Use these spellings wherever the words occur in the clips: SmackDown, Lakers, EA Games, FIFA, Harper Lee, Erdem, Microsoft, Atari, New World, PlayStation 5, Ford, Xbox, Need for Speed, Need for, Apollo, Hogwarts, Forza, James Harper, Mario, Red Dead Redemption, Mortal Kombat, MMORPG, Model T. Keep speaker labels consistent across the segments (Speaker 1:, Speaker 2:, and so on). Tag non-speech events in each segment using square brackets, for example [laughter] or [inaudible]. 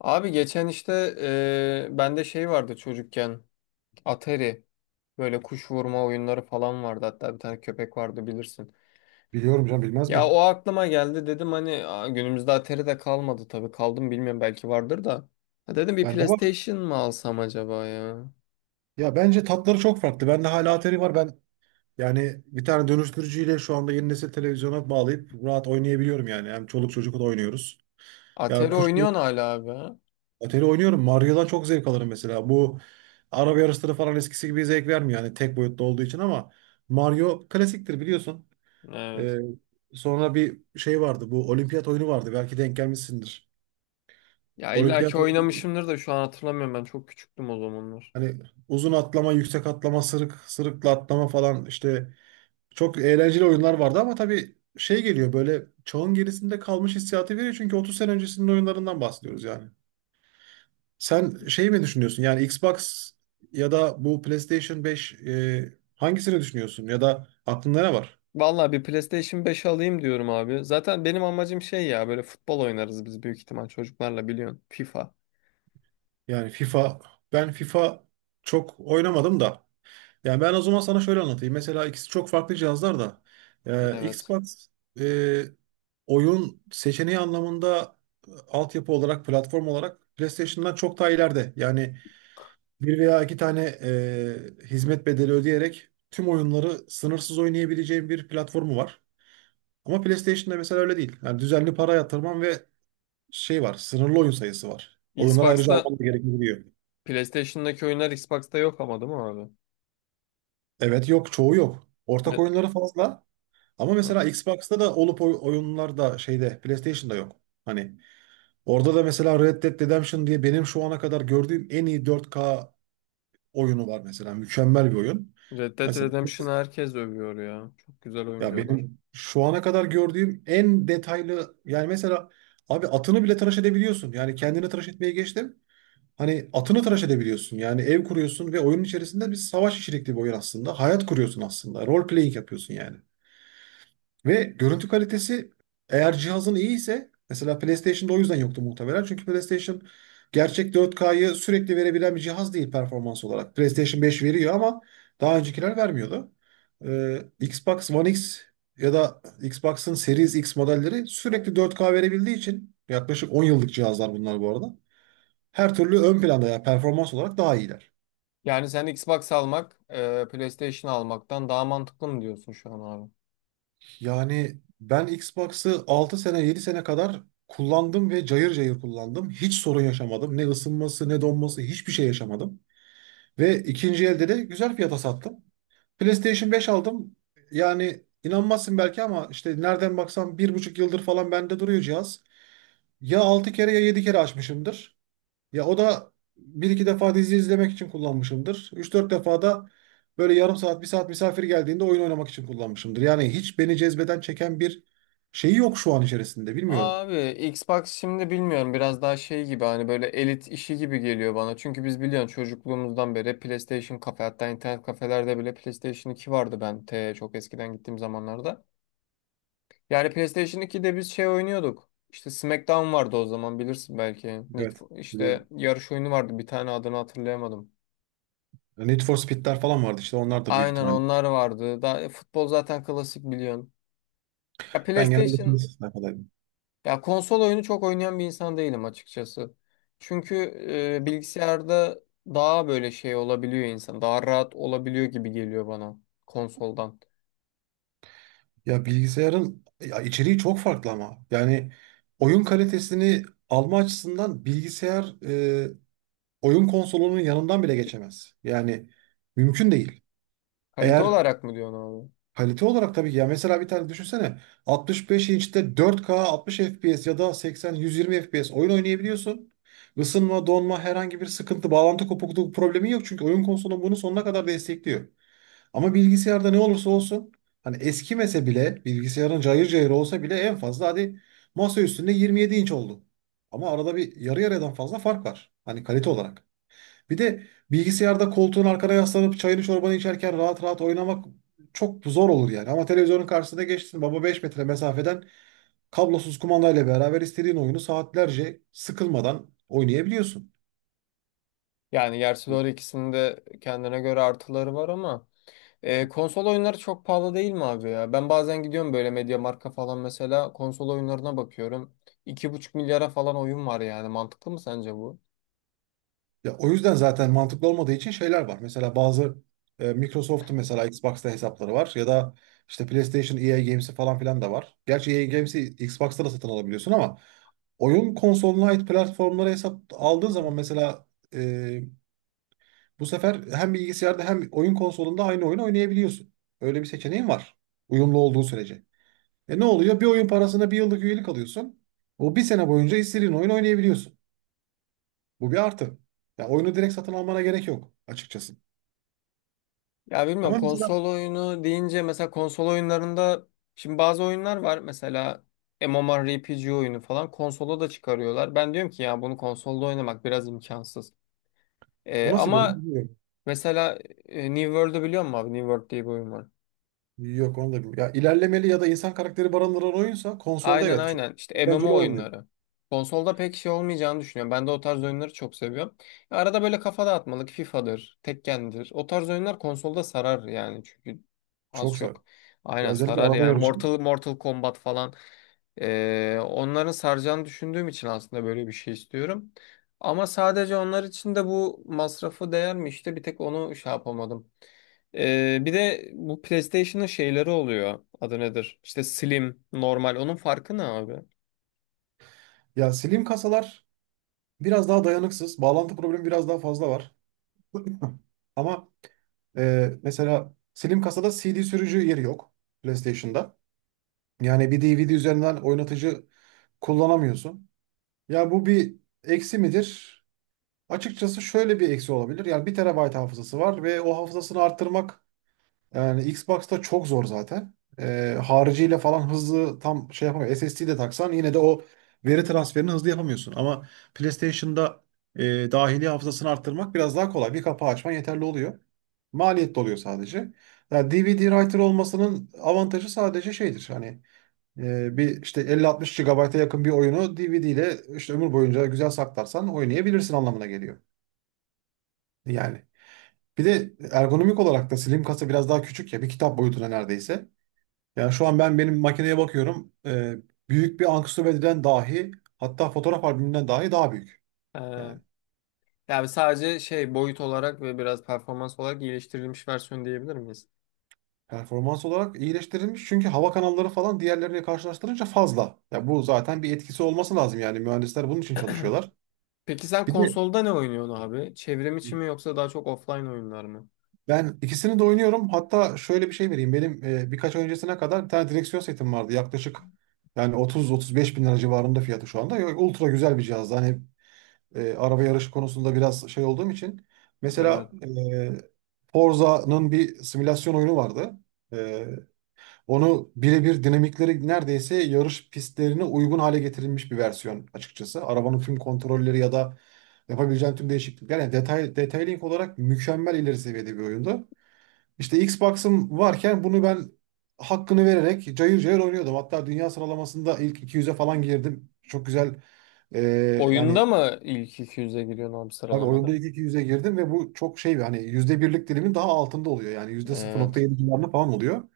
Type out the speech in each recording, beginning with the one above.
Speaker 1: Abi geçen işte bende şey vardı çocukken Atari böyle kuş vurma oyunları falan vardı hatta bir tane köpek vardı bilirsin.
Speaker 2: Biliyorum canım bilmez
Speaker 1: Ya o
Speaker 2: miyim?
Speaker 1: aklıma geldi dedim hani "Aa, günümüzde Atari de kalmadı tabii kaldım bilmiyorum belki vardır da." Ha, dedim bir
Speaker 2: Bende var.
Speaker 1: PlayStation mı alsam acaba ya?
Speaker 2: Ya bence tatları çok farklı. Bende hala Atari var. Yani bir tane dönüştürücüyle şu anda yeni nesil televizyona bağlayıp rahat oynayabiliyorum yani. Hem çoluk çocukla da oynuyoruz. Ya
Speaker 1: Atari
Speaker 2: kuş
Speaker 1: oynuyorsun hala abi ha?
Speaker 2: Atari oynuyorum. Mario'dan çok zevk alırım mesela. Bu araba yarışları falan eskisi gibi zevk vermiyor yani tek boyutlu olduğu için ama Mario klasiktir biliyorsun.
Speaker 1: Evet.
Speaker 2: Ee, Sonra bir şey vardı. Bu olimpiyat oyunu vardı. Belki denk gelmişsindir.
Speaker 1: Ya illa ki
Speaker 2: Olimpiyat oyunu
Speaker 1: oynamışımdır da şu an hatırlamıyorum ben çok küçüktüm o zamanlar.
Speaker 2: hani uzun atlama, yüksek atlama, sırık sırıkla atlama falan işte çok eğlenceli oyunlar vardı ama tabii şey geliyor, böyle çağın gerisinde kalmış hissiyatı veriyor çünkü 30 sene öncesinin oyunlarından bahsediyoruz yani. Sen şey mi düşünüyorsun, yani Xbox ya da bu PlayStation 5, hangisini düşünüyorsun ya da aklında ne var?
Speaker 1: Vallahi bir PlayStation 5 alayım diyorum abi. Zaten benim amacım şey ya böyle futbol oynarız biz büyük ihtimal çocuklarla biliyorsun. FIFA.
Speaker 2: Yani FIFA Ben FIFA çok oynamadım da, yani ben o zaman sana şöyle anlatayım. Mesela ikisi çok farklı cihazlar da.
Speaker 1: Evet.
Speaker 2: Xbox e, oyun seçeneği anlamında, altyapı olarak, platform olarak PlayStation'dan çok daha ileride. Yani bir veya iki tane hizmet bedeli ödeyerek tüm oyunları sınırsız oynayabileceğin bir platformu var. Ama PlayStation'da mesela öyle değil. Yani düzenli para yatırman ve şey var, sınırlı oyun sayısı var. Oyunları ayrıca
Speaker 1: Xbox'ta
Speaker 2: alman da gerekebiliyor.
Speaker 1: PlayStation'daki oyunlar Xbox'ta yok ama değil mi abi?
Speaker 2: Evet yok, çoğu yok. Ortak
Speaker 1: Ne-
Speaker 2: oyunları fazla. Ama mesela Xbox'ta da olup oyunlar da şeyde PlayStation'da yok. Hani orada da mesela Red Dead Redemption diye benim şu ana kadar gördüğüm en iyi 4K oyunu var mesela. Mükemmel bir oyun.
Speaker 1: Red Dead
Speaker 2: Mesela
Speaker 1: Redemption'ı herkes övüyor ya. Çok güzel oyun
Speaker 2: ya
Speaker 1: diyorlar.
Speaker 2: benim şu ana kadar gördüğüm en detaylı, yani mesela abi atını bile tıraş edebiliyorsun. Yani kendini tıraş etmeye geçtim. Hani atını tıraş edebiliyorsun. Yani ev kuruyorsun ve oyunun içerisinde, bir savaş içerikli bir oyun aslında. Hayat kuruyorsun aslında. Role playing yapıyorsun yani. Ve görüntü kalitesi, eğer cihazın iyi ise, mesela PlayStation'da o yüzden yoktu muhtemelen. Çünkü PlayStation gerçek 4K'yı sürekli verebilen bir cihaz değil performans olarak. PlayStation 5 veriyor ama daha öncekiler vermiyordu. Xbox One X ya da Xbox'ın Series X modelleri sürekli 4K verebildiği için, yaklaşık 10 yıllık cihazlar bunlar bu arada. Her türlü ön planda, ya performans olarak daha iyiler.
Speaker 1: Yani sen Xbox almak, PlayStation almaktan daha mantıklı mı diyorsun şu an abi?
Speaker 2: Yani ben Xbox'ı 6 sene 7 sene kadar kullandım ve cayır cayır kullandım. Hiç sorun yaşamadım. Ne ısınması ne donması, hiçbir şey yaşamadım. Ve ikinci elde de güzel fiyata sattım. PlayStation 5 aldım. Yani inanmazsın belki ama işte nereden baksam bir buçuk yıldır falan bende duruyor cihaz. Ya 6 kere ya 7 kere açmışımdır. Ya o da bir iki defa dizi izlemek için kullanmışımdır. Üç dört defa da böyle yarım saat, bir saat misafir geldiğinde oyun oynamak için kullanmışımdır. Yani hiç beni cezbeden, çeken bir şeyi yok şu an içerisinde. Bilmiyorum.
Speaker 1: Abi Xbox şimdi bilmiyorum biraz daha şey gibi hani böyle elit işi gibi geliyor bana. Çünkü biz biliyorsun çocukluğumuzdan beri PlayStation kafe hatta internet kafelerde bile PlayStation 2 vardı ben te çok eskiden gittiğim zamanlarda. Yani PlayStation 2'de biz şey oynuyorduk. İşte SmackDown vardı o zaman bilirsin belki. Need
Speaker 2: Evet,
Speaker 1: for- işte
Speaker 2: biliyorum.
Speaker 1: yarış oyunu vardı bir tane adını hatırlayamadım.
Speaker 2: Need for Speed'ler falan vardı işte, onlar da büyük
Speaker 1: Aynen
Speaker 2: ihtimal.
Speaker 1: onlar vardı. Daha, futbol zaten klasik biliyorsun. Ya
Speaker 2: Ben genelde
Speaker 1: PlayStation
Speaker 2: PlayStation sayfadaydım.
Speaker 1: Ya konsol oyunu çok oynayan bir insan değilim açıkçası. Çünkü bilgisayarda daha böyle şey olabiliyor insan. Daha rahat olabiliyor gibi geliyor bana konsoldan.
Speaker 2: Ya bilgisayarın ya içeriği çok farklı ama. Yani oyun kalitesini alma açısından bilgisayar oyun konsolunun yanından bile geçemez. Yani mümkün değil.
Speaker 1: Kalite
Speaker 2: Eğer
Speaker 1: olarak mı diyorsun abi?
Speaker 2: Kalite olarak tabii ki, ya mesela bir tane düşünsene, 65 inçte 4K 60 FPS ya da 80-120 FPS oyun oynayabiliyorsun. Isınma, donma, herhangi bir sıkıntı, bağlantı kopukluğu problemi yok çünkü oyun konsolun bunu sonuna kadar destekliyor. Ama bilgisayarda ne olursa olsun, hani eskimese bile, bilgisayarın cayır cayır olsa bile en fazla hadi masa üstünde 27 inç oldu. Ama arada bir, yarı yarıdan fazla fark var. Hani kalite olarak. Bir de bilgisayarda koltuğun arkana yaslanıp çayını çorbanı içerken rahat rahat oynamak çok zor olur yani. Ama televizyonun karşısına geçtin baba, 5 metre mesafeden kablosuz kumandayla beraber istediğin oyunu saatlerce sıkılmadan oynayabiliyorsun.
Speaker 1: Yani gerçi doğru ikisinin de kendine göre artıları var ama konsol oyunları çok pahalı değil mi abi ya? Ben bazen gidiyorum böyle MediaMarkt'a falan mesela konsol oyunlarına bakıyorum. 2,5 milyara falan oyun var yani. Mantıklı mı sence bu?
Speaker 2: Ya o yüzden zaten mantıklı olmadığı için şeyler var. Mesela bazı, Microsoft'un mesela Xbox'ta hesapları var ya da işte PlayStation EA Games'i falan filan da var. Gerçi EA Games'i Xbox'ta da satın alabiliyorsun ama oyun konsoluna ait platformlara hesap aldığın zaman mesela, e, bu sefer hem bilgisayarda hem oyun konsolunda aynı oyunu oynayabiliyorsun. Öyle bir seçeneğin var. Uyumlu olduğu sürece. E ne oluyor? Bir oyun parasına bir yıllık üyelik alıyorsun. O bir sene boyunca istediğin oyun oynayabiliyorsun. Bu bir artı. Ya oyunu direkt satın almana gerek yok açıkçası.
Speaker 1: Ya bilmiyorum
Speaker 2: Ama
Speaker 1: konsol
Speaker 2: mesela
Speaker 1: oyunu deyince mesela konsol oyunlarında şimdi bazı oyunlar var mesela MMORPG oyunu falan konsola da çıkarıyorlar. Ben diyorum ki ya bunu konsolda oynamak biraz imkansız.
Speaker 2: o
Speaker 1: Ee,
Speaker 2: nasıl bir oyun
Speaker 1: ama
Speaker 2: bilmiyorum.
Speaker 1: mesela New World'u biliyor musun abi? New World diye bir oyun var.
Speaker 2: Yok onu da bilmiyorum. Ya ilerlemeli ya da insan karakteri barındıran oyunsa, konsolda
Speaker 1: Aynen
Speaker 2: evet çok
Speaker 1: aynen. İşte
Speaker 2: eğlenceli
Speaker 1: MMO
Speaker 2: olmuyor.
Speaker 1: oyunları. Konsolda pek şey olmayacağını düşünüyorum. Ben de o tarz oyunları çok seviyorum. Arada böyle kafa dağıtmalık FIFA'dır, Tekken'dir. O tarz oyunlar konsolda sarar yani çünkü az
Speaker 2: Çok zor.
Speaker 1: çok.
Speaker 2: Ya
Speaker 1: Aynen
Speaker 2: özellikle
Speaker 1: sarar
Speaker 2: araba
Speaker 1: yani.
Speaker 2: yarışı.
Speaker 1: Mortal Kombat falan. Onların saracağını düşündüğüm için aslında böyle bir şey istiyorum. Ama sadece onlar için de bu masrafı değer mi işte bir tek onu şey yapamadım. Bir de bu PlayStation'ın şeyleri oluyor. Adı nedir? İşte slim, normal. Onun farkı ne abi?
Speaker 2: Ya slim kasalar biraz daha dayanıksız. Bağlantı problemi biraz daha fazla var. [laughs] Ama, mesela Slim kasada CD sürücü yeri yok PlayStation'da. Yani bir DVD üzerinden oynatıcı kullanamıyorsun. Ya bu bir eksi midir? Açıkçası şöyle bir eksi olabilir. Yani bir terabayt hafızası var ve o hafızasını arttırmak, yani Xbox'ta çok zor zaten. Hariciyle falan hızlı tam şey yapamıyor. SSD de taksan yine de o veri transferini hızlı yapamıyorsun. Ama PlayStation'da e, dahili hafızasını arttırmak biraz daha kolay. Bir kapağı açman yeterli oluyor. Maliyetli oluyor sadece. Yani DVD writer olmasının avantajı sadece şeydir. Hani bir işte 50-60 GB'a yakın bir oyunu DVD ile işte ömür boyunca güzel saklarsan oynayabilirsin anlamına geliyor. Yani bir de ergonomik olarak da slim kasa biraz daha küçük, ya bir kitap boyutuna neredeyse. Yani şu an ben benim makineye bakıyorum. Büyük bir anksiyometreden dahi, hatta fotoğraf albümünden dahi daha büyük.
Speaker 1: Ee,
Speaker 2: Yani
Speaker 1: yani sadece şey boyut olarak ve biraz performans olarak iyileştirilmiş versiyon diyebilir miyiz?
Speaker 2: performans olarak iyileştirilmiş. Çünkü hava kanalları falan diğerlerine karşılaştırınca fazla. Ya bu zaten, bir etkisi olması lazım yani, mühendisler bunun için çalışıyorlar.
Speaker 1: Peki sen
Speaker 2: Bir de
Speaker 1: konsolda ne oynuyorsun abi? Çevrim içi mi yoksa daha çok offline oyunlar mı?
Speaker 2: ben ikisini de oynuyorum. Hatta şöyle bir şey vereyim. Benim birkaç ay öncesine kadar bir tane direksiyon setim vardı. Yaklaşık yani 30-35 bin lira civarında fiyatı şu anda. Ultra güzel bir cihazdı. Hani araba yarışı konusunda biraz şey olduğum için. Mesela
Speaker 1: Evet.
Speaker 2: e, Forza'nın bir simülasyon oyunu vardı. E, Onu birebir dinamikleri neredeyse yarış pistlerine uygun hale getirilmiş bir versiyon açıkçası. Arabanın tüm kontrolleri ya da yapabileceğin tüm değişiklikler. Yani detay, detailing olarak mükemmel, ileri seviyede bir oyundu. İşte Xbox'ım varken bunu ben hakkını vererek cayır cayır oynuyordum. Hatta dünya sıralamasında ilk 200'e falan girdim. Çok güzel. e,
Speaker 1: Oyunda
Speaker 2: Yani
Speaker 1: mı ilk 200'e giriyorsun abi
Speaker 2: tabii oyunda
Speaker 1: sıralamada?
Speaker 2: ilk iki yüze girdim ve bu çok şey bir, hani yüzde birlik dilimin daha altında oluyor. Yani yüzde
Speaker 1: Evet.
Speaker 2: 0,7 civarında falan oluyor.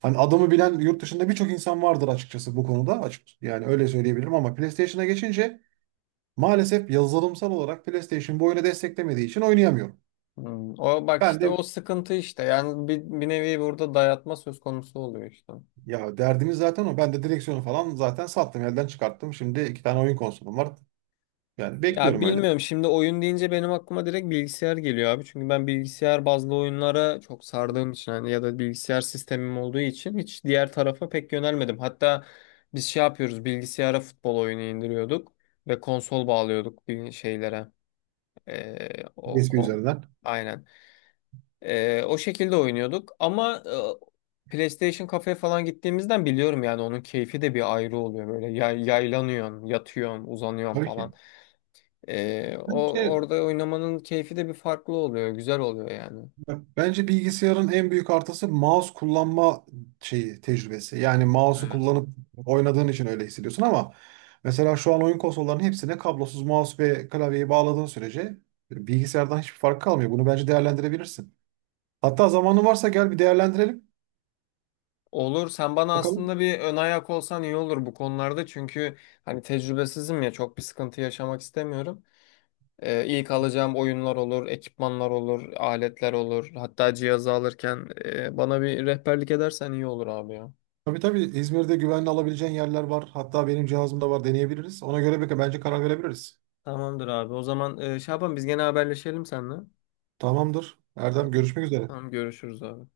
Speaker 2: Hani adamı bilen yurt dışında birçok insan vardır açıkçası bu konuda. Açık, yani öyle söyleyebilirim ama PlayStation'a geçince maalesef yazılımsal olarak PlayStation bu oyunu desteklemediği için oynayamıyorum.
Speaker 1: Hmm. O bak
Speaker 2: Ben
Speaker 1: işte o
Speaker 2: de
Speaker 1: sıkıntı işte. Yani bir nevi burada dayatma söz konusu oluyor işte.
Speaker 2: Ya derdimiz zaten o. Ben de direksiyonu falan zaten sattım, elden çıkarttım. Şimdi iki tane oyun konsolum var. Yani
Speaker 1: Ya
Speaker 2: bekliyorum öyle.
Speaker 1: bilmiyorum şimdi oyun deyince benim aklıma direkt bilgisayar geliyor abi. Çünkü ben bilgisayar bazlı oyunlara çok sardığım için hani ya da bilgisayar sistemim olduğu için hiç diğer tarafa pek yönelmedim. Hatta biz şey yapıyoruz bilgisayara futbol oyunu indiriyorduk ve konsol bağlıyorduk bir şeylere. O
Speaker 2: USB
Speaker 1: kon
Speaker 2: üzerinden.
Speaker 1: aynen. O şekilde oynuyorduk ama PlayStation kafeye falan gittiğimizden biliyorum yani onun keyfi de bir ayrı oluyor böyle yaylanıyorsun, yatıyorsun, uzanıyorsun
Speaker 2: Tabii ki.
Speaker 1: falan. O
Speaker 2: Bence
Speaker 1: orada oynamanın keyfi de bir farklı oluyor, güzel oluyor yani.
Speaker 2: Bence bilgisayarın en büyük artısı mouse kullanma şeyi tecrübesi. Yani mouse'u
Speaker 1: Evet.
Speaker 2: kullanıp oynadığın için öyle hissediyorsun ama mesela şu an oyun konsollarının hepsine kablosuz mouse ve klavyeyi bağladığın sürece, bilgisayardan hiçbir fark kalmıyor. Bunu bence değerlendirebilirsin. Hatta zamanın varsa gel bir değerlendirelim.
Speaker 1: Olur. Sen bana
Speaker 2: Bakalım.
Speaker 1: aslında bir ön ayak olsan iyi olur bu konularda. Çünkü hani tecrübesizim ya çok bir sıkıntı yaşamak istemiyorum. İlk alacağım oyunlar olur, ekipmanlar olur, aletler olur. Hatta cihazı alırken bana bir rehberlik edersen iyi olur abi ya.
Speaker 2: Tabii tabii, İzmir'de güvenli alabileceğin yerler var. Hatta benim cihazımda var, deneyebiliriz. Ona göre bence karar verebiliriz.
Speaker 1: Tamamdır abi. O zaman Şaban biz gene haberleşelim seninle.
Speaker 2: Tamamdır. Erdem, görüşmek üzere.
Speaker 1: Tamam görüşürüz abi.